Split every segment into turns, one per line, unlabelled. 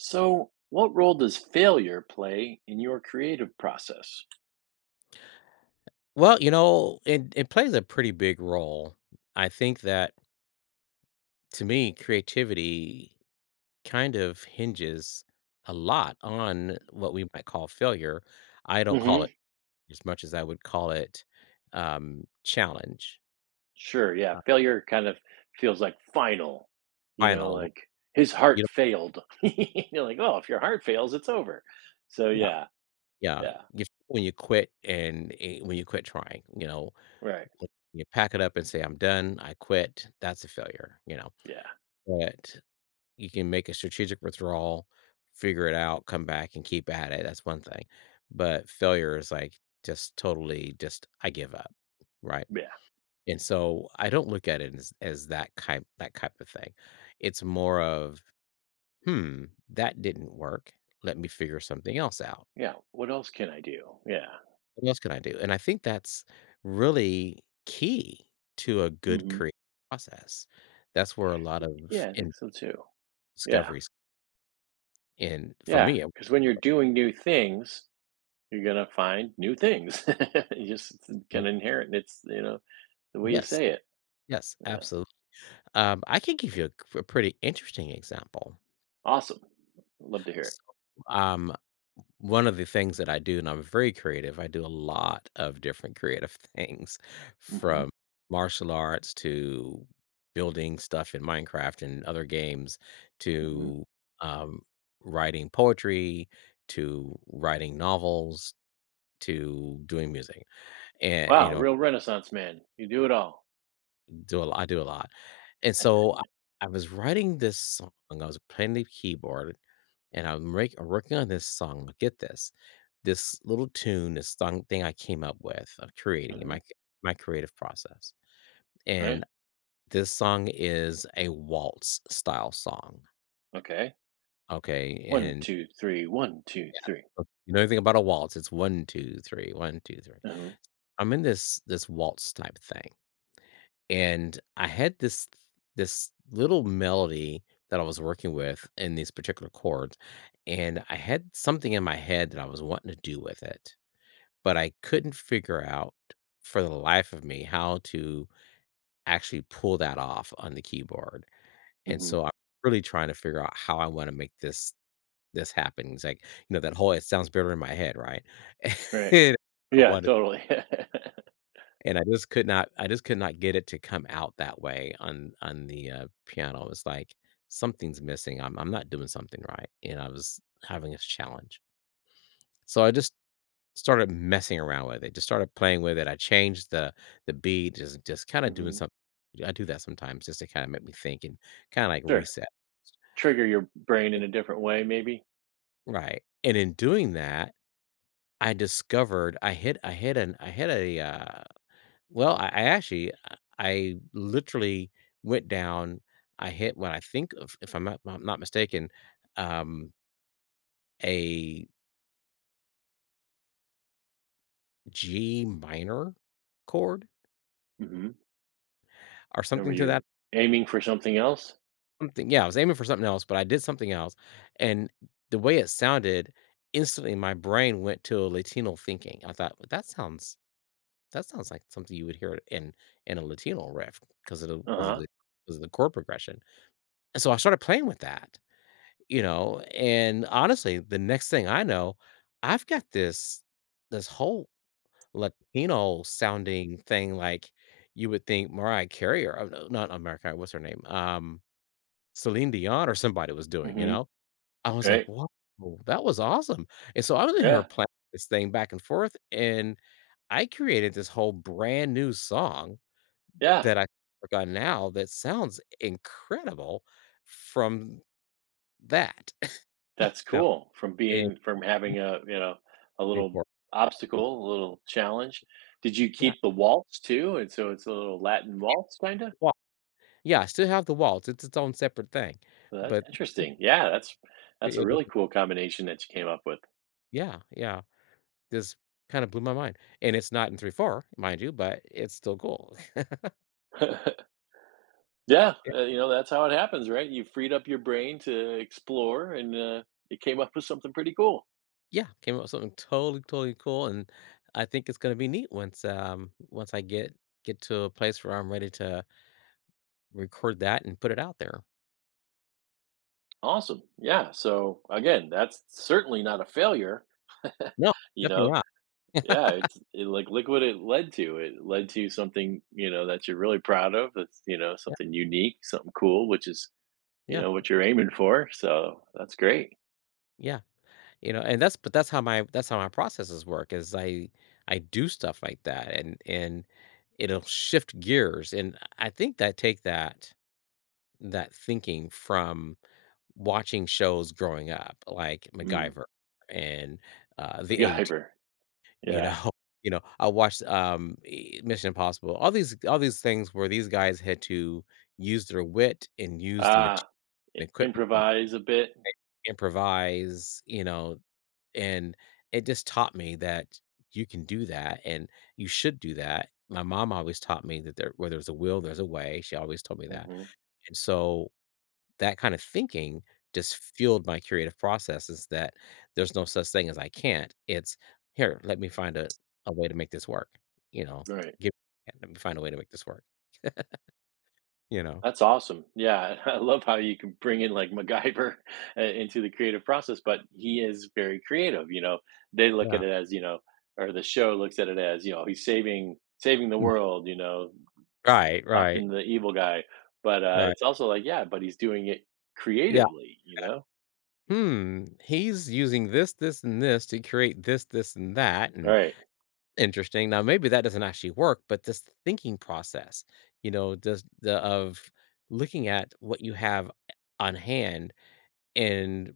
So, what role does failure play in your creative process?
Well, you know, it plays a pretty big role. I think that to me, creativity kind of hinges a lot on what we might call failure. I don't call
Hmm.
it as much as I would call it challenge,
Sure. Yeah. Failure kind of feels like final, you know,
final.
like his
You
heart
know,
failed. You're like, oh, if your heart fails, it's over. So,
yeah,
yeah.
yeah.
Yeah.
If, when you quit and when you quit trying, you know,
Right.
when you pack it up and say I'm done, I quit. That's a failure, you know.
Yeah.
But you can make a strategic withdrawal, figure it out, come back and keep at it. That's one thing. But failure is like just totally just I give up, right?
Yeah.
And so I don't look at it as, as that type of thing. It's more of, hmm, that didn't work. Let me figure something else out.
Yeah. What else can I do? Yeah.
What else can I do? And I think that's really key to a good
Hmm.
creative process. That's where a lot of
Yeah, I
in
think so too. Yeah.
discoveries in for
Yeah,
me,
because when you're doing new things, you're going to find new things. you just it's
mm,
kind of inherent. It's the way you
yes,
say it.
yes,
Yeah.
absolutely. I can give you a g a pretty interesting example.
Awesome. Love to hear
So, um, one of the things that I do, and I'm very creative, I do a lot of different creative things
it. Hmm.
from martial arts to building stuff in Minecraft and other games
Hmm.
to, um, writing poetry to writing novels to doing music, and,
Wow, real Renaissance man. You do it all.
Do a lot I do a lot. And so, I was writing this song, I was playing the keyboard, and I'm rake working on this song, but get this, this little tune, this song thing I came up with, of creating in
Hmm.
my creative process. And
Right?
this song is a waltz style song,
Okay.
okay?
One,
And
two, three. One, two,
yeah,
three.
if you know anything about a waltz, it's one two three, one, two, three.
Uh-huh.
I'm in this waltz type thing. And I had this little melody that I was working with in these particular chords, and I had something in my head that I was wanting to do with it, but I couldn't figure out for the life of me how to actually pull that off on the keyboard.
Hmm.
And
Hmm.
so I'm really trying to figure out how I want to make this happen. It's like, you know, that whole it sounds better in my head, right?
Right.
And I
Yeah,
want
totally.
And I just could not get it to come out that way on the, piano. It's like, "Something's missing. I'm not doing something right," and I was having a challenge. So I just started messing around with it, just started playing with it. I changed the beat, just kinda doing
Hmm.
something. I do that sometimes just to kinda make me think and kinda, like,
Sure.
reset.
Trigger your brain in a different way, maybe.
Right, and in doing that, I discovered I hit a, well, I actually I literally went down, I hit what I think of if I'm not mistaken, um, a G minor chord
Hmm.
or
And were
something to that
you aiming for something else?
something yeah, I was aiming for something else, but I did something else, and the way it sounded, instantly, my brain went to a Latino thinking. I thought, "Well, that sounds like something you would hear in a Latino riff because of the
Uh huh.
because of the chord progression," and so I started playing with that. You know, and honestly, the next thing I know, I've got this whole Latino sounding thing like you would think Mariah Carey or oh, no, not America, what's her name? Celine Dion or somebody was doing, you
Hmm.
know? I was like,
Right.
"Wow, that was awesome." And so I was in here
Yeah.
playing this thing back and forth, and I created this whole brand new song
Yeah.
that I work on now that sounds incredible from that. You
That's
know,
cool. From
and
being from having a, you know, a
Three
little
four, mm,
obstacle, a little challenge. Did you
yeah,
keep the waltz too? And so it's a little Latin waltz kinda?
well, yeah, still have the waltz, it's its own separate thing,
So that's
but this
interesting. Yeah, that's
way
a
a
really
different
cool combination that you came up with.
yeah, yeah, this kinda blew my mind, and it's not in 3/4, mind you, but it's still cool.
Yeah,
Yeah,
you know, that's how it happens, right? You freed up your brain to explore and, you came up with something pretty cool.
yeah, came up with something totally, totally cool, and I think it's gonna be neat once, once I get to a place where I'm ready to record that and put it out there.
Awesome. Yeah, so, again, that's certainly not a failure.
No,
You
definitely
know?
not.
Yeah, it's it, look what it led to. It led to something, you know, that you're really proud of. That's, you know,
Yeah,
something unique, something cool, which is, you
yeah,
know, what you're aiming for. So that's great.
yeah. You know, and that's but that's how my processes work is I do stuff like that and it'll shift gears and I think that take that thinking from watching shows growing up like
Mm.
MacGyver and The Eight.
MacGyver.
You
Yeah.
know, you know, I watched Mission Impossible. All these things where these guys had to use their wit and use the,
Ah,
the equipment,
improvise a bit.
improvise. You know, and it just taught me that you can do that and you should do that. My mom always taught me that there, where there's a will, there's a way. She always told me that.
Hmm.
And so that kind of thinking just fueled my creative processes that there's no such thing as I can't. It's here, let me find a way to make this work. You know,
Right.
give let me find a way to make this work. You know?
That's awesome. Yeah, I love how you can bring in like MacGyver into the creative process, but he is very creative. You know, they look
Yeah.
at it as you know, or the show looks at it as you know, he's saving the
Mm.
world. You know,
Right, right,
stopping the evil guy. But
right.
it's also like, yeah, but he's doing it
Yeah.
creatively. You know,
Hmm. He's using this, this, and this to create this, this, and that. And
right?
interesting. Now, maybe that doesn't actually work, but this thinking process, you know, does the of looking at what you have on hand and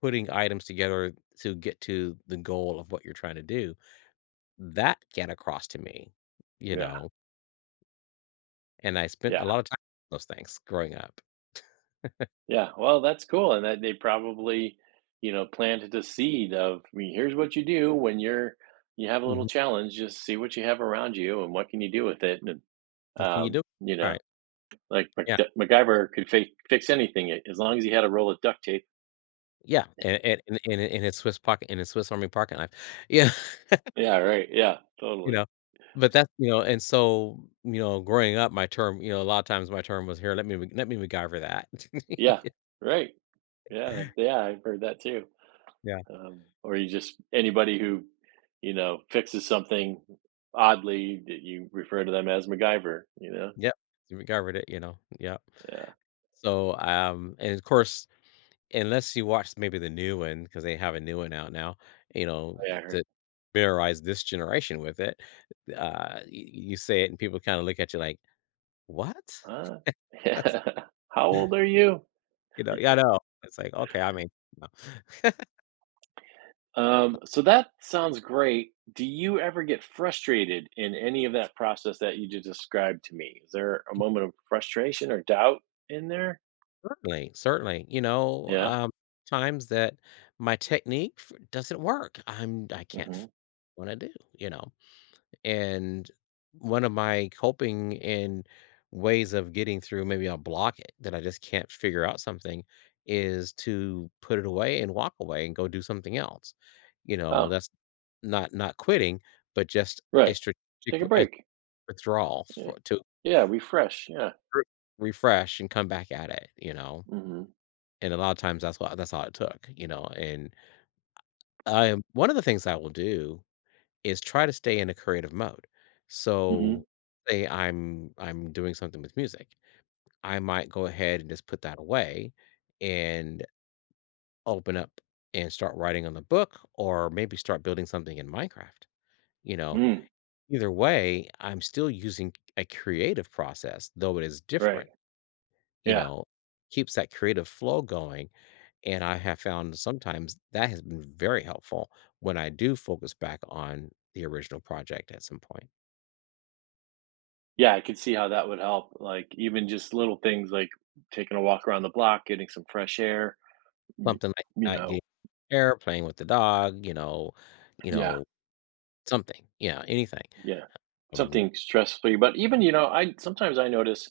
putting items together to get to the goal of what you're trying to do, that get across to me, you
Yeah,
know, and I spent a
yeah.
lot of time on those things growing up.
Yeah, well, that's cool, and that they probably, you know, planted a seed of, I mean, here's what you do when you have a little
Mhm.
challenge, just see what you have around you and what can you do with it, and,
Well, can you do it?
you
All
know,
right.
like
Yeah.
MacGyver could fi fix anything a as long as he had a roll of duct tape.
Yeah. And in his Swiss pocket, in his Swiss Army pocket knife. Yeah.
Yeah, right, yeah,
You
totally.
know? But that's you know, and so, you know, growing up, my term you know, a lot of times my term was, "Here, let me Mc let me MacGyver that."
Yeah, right, yeah, yeah, I've heard that too,
Yeah.
or you just anybody who, you know, fixes something oddly that you refer to them as MacGyver, you know?
Yep. You MacGyvered it, you know? Yep.
Yeah,
So, and of course, unless you watch maybe the new one because they have a new one out now, you know,
yeah.
to familiarize this generation with it, y you say it and people kinda look at you like, "What?"
Uh,
That's
how old are you?
you know, yeah, I know. It's like, "Okay, I mean" no.
So that sounds great. Do you ever get frustrated in any of that process that you just described to me? Is there a moment of frustration or doubt in there?
Certainly, certainly. You know,
Yeah.
times that my technique f doesn't work. I can't
Hmm.
f what I do, you know? And one of my coping and ways of getting through maybe I'll block it, that I just can't figure out something, is to put it away and walk away and go do something else. You know,
Oh,
that's not not quitting, but just a
right. Just
strategic
take a
w a
break.
withdrawal
Yeah.
for to
Yeah. Refresh. Yeah.
re refresh and come back at it, you know?
Hmm.
And a lot of times that's what that's all it took, you know, and I am one of the things I will do is try to stay in a creative mode.
Hmm.
So say I'm doing something with music. I might go ahead and just put that away and open up and start writing on the book or maybe start building something in Minecraft. You know,
Mm,
either way, I'm still using a creative process, though it is
right.
different, you
Yeah.
know, keeps that creative flow going. And I have found sometimes that has been very helpful when I do focus back on the original project at some point.
Yeah, I could see how that would help. Like even just little things like taking a walk around the block, getting some fresh air. y-
Something like
You
that,
know.
getting air, playing with the dog, you
Yeah.
know, something, yeah, anything.
Yeah,
Um,
something stress-free, but even, you know, I sometimes I notice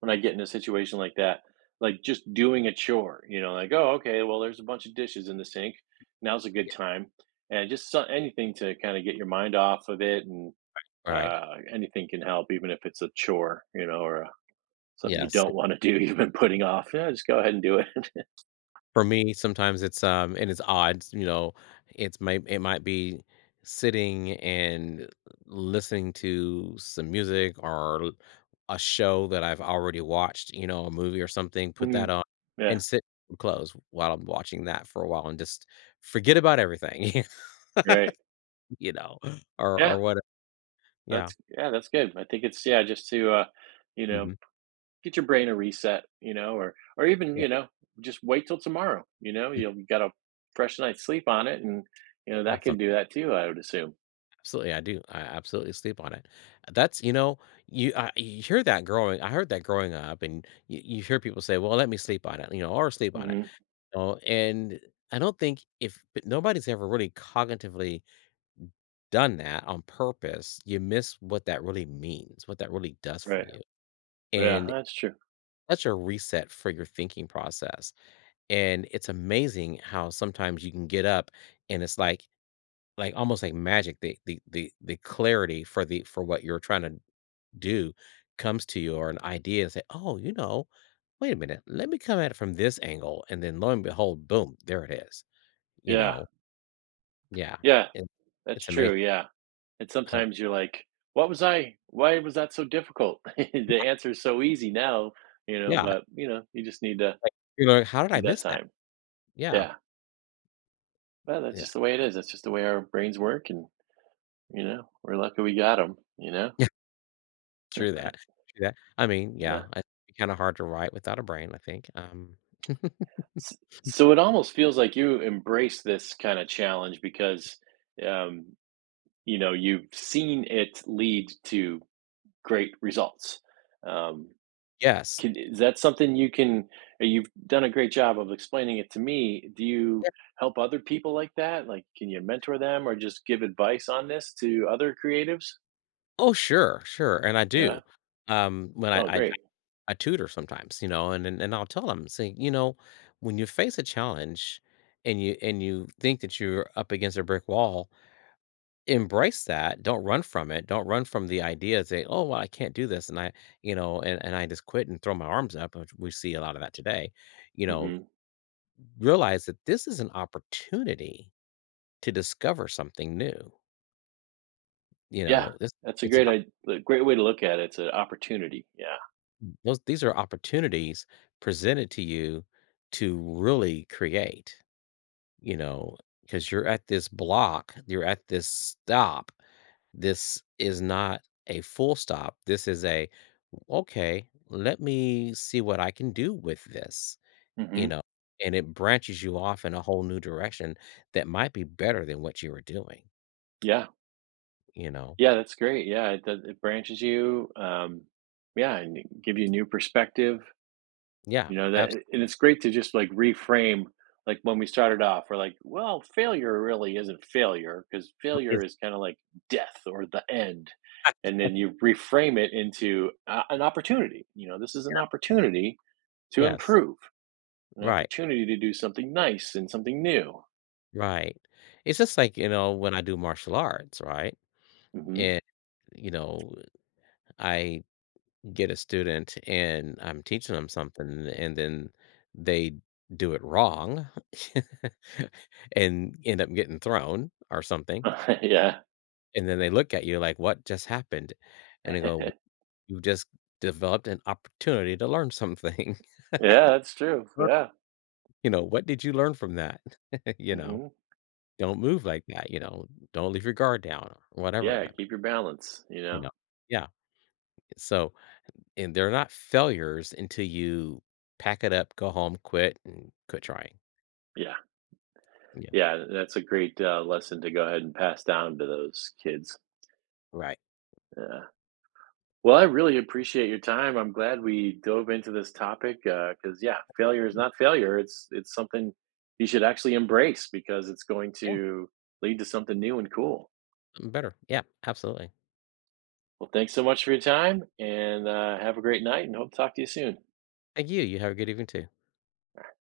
when I get in a situation like that, like, just doing a chore, you know, like, "Oh, okay, well, there's a bunch of dishes in the sink. Now's a good
yeah,
time." And just so anything to kinda get your mind off of it and,
right.
anything can help, even if it's a chore, you know, or, something you
Yes.
don't wanna do, you've been putting off. Yeah, just go ahead and do it.
For me, sometimes and it's odd, you know, it might be sitting and listening to some music or a show that I've already watched, you know, a movie or something, put that
Mm.
on
Yeah,
and sit and close while I'm watching that for a while and just forget about everything,
right.
you know,
Yeah,
or what yeah.
yeah, that's good. I think it's yeah, just to, you know
Mhm.
get your brain a reset, you know, or even,
Yeah.
you know, just wait till tomorrow, you know,
Mm.
you got a fresh night's sleep on it and you know that
Awesome.
could do that too, I would assume.
Absolutely, I do. I absolutely sleep on it. That's you know, you hear that growing. I heard that growing up, and you hear people say, "Well, let me sleep on it," you know, or sleep on it.
Mhm.
You know, and I don't think if but nobody's ever really cognitively done that on purpose, you miss what that really means, what that really does for
Right.
you,
Yeah,
and
that's true.
such a reset for your thinking process. And it's amazing how sometimes you can get up, and it's like almost like magic the clarity for the for what you're trying to do comes to you or an idea and say, oh, you know, wait a minute, let me come at it from this angle. And then lo and behold, boom, there it is. You
Yeah.
know, yeah,
Yeah,
it,
that's
it's amazing.
true. Yeah. And
How,
sometimes you're like, what was I why was that so difficult? The
yeah,
answer is so easy now, you know,
yeah,
but you know, you just need to
like, you know, how did I
need that
miss that?
time.
Yeah,
Yeah. Well, that's
yeah,
just the way it is. That's just the way our brains work and you know, we're lucky we got them, you know?
yeah, true that. True that. I mean, yeah,
Yeah.
it's kind of hard to write without a brain, I think.
S- So it almost feels like you embrace this kind of challenge because, um, you know, you've seen it lead to great results. Um,
Yes.
can, is that something you can? You've done a great job of explaining it to me. Do you
Yeah.
help other people like that? Like, can you mentor them or just give advice on this to other creatives?
Oh, sure, sure. And I
Yeah.
do. Um, when I,
Oh,
I
great.
I tutor sometimes, you know, and I'll tell them, say, you know, when you face a challenge and you think that you're up against a brick wall, embrace that. Don't run from it. Don't run from the idea and say, oh well, I can't do this. You know, and I just quit and throw my arms up, which we see a lot of that today. You know,
Hmm.
realize that this is an opportunity to discover something new. You
Yeah,
know, this
that's a
it's an op-
great, great way to look at it. It's an opportunity. Yeah.
those these are opportunities presented to you to really create. You know, because you're at this block, you're at this stop. This is not a full stop. This is a, okay, let me see what I can do with this, you
Hmm.
know, and it branches you off in a whole new direction that might be better than what you were doing,
Yeah.
you know?
Yeah, that's great. Yeah, it does it branches you, yeah, and it give you a new perspective,
Yeah,
you know, that
absolutely.
and it's great to just, like, reframe, like, when we started off, we're like, "Well, failure really isn't failure," failure because failure
It's,
is kinda like death or the end, and then you reframe it into a an opportunity, you know, this is an opportunity to
yes,
improve, an
right,
opportunity to do something nice and something new.
right. It's just like, you know, when I do martial arts, right?
Mhm.
And, you know, I get a student and I'm teaching them something and then they do it wrong and end up getting thrown or something.
Yeah.
And then they look at you like, what just happened? And they go, you just developed an opportunity to learn something.
Yeah, that's true,
Sure.
yeah.
You know, what did you learn from that? you know,
Mhm.
don't move like that. You know, don't leave your guard down or whatever.
Yeah, keep your balance, you
You
know?
know, yeah. So, and they're not failures until you pack it up, go home, quit, and quit trying.
Yeah.
Yeah.
Yeah, that's a great, lesson to go ahead and pass down to those kids.
Right.
Yeah. Well, I really appreciate your time. I'm glad we dove into this topic, because, yeah, failure is not failure. It's something you should actually embrace because it's going
Yeah.
to lead to something new and cool.
Better. Yeah. Absolutely.
Well, thanks so much for your time, and, have a great night, and hope to talk to you soon.
Thank you. You have a good evening too.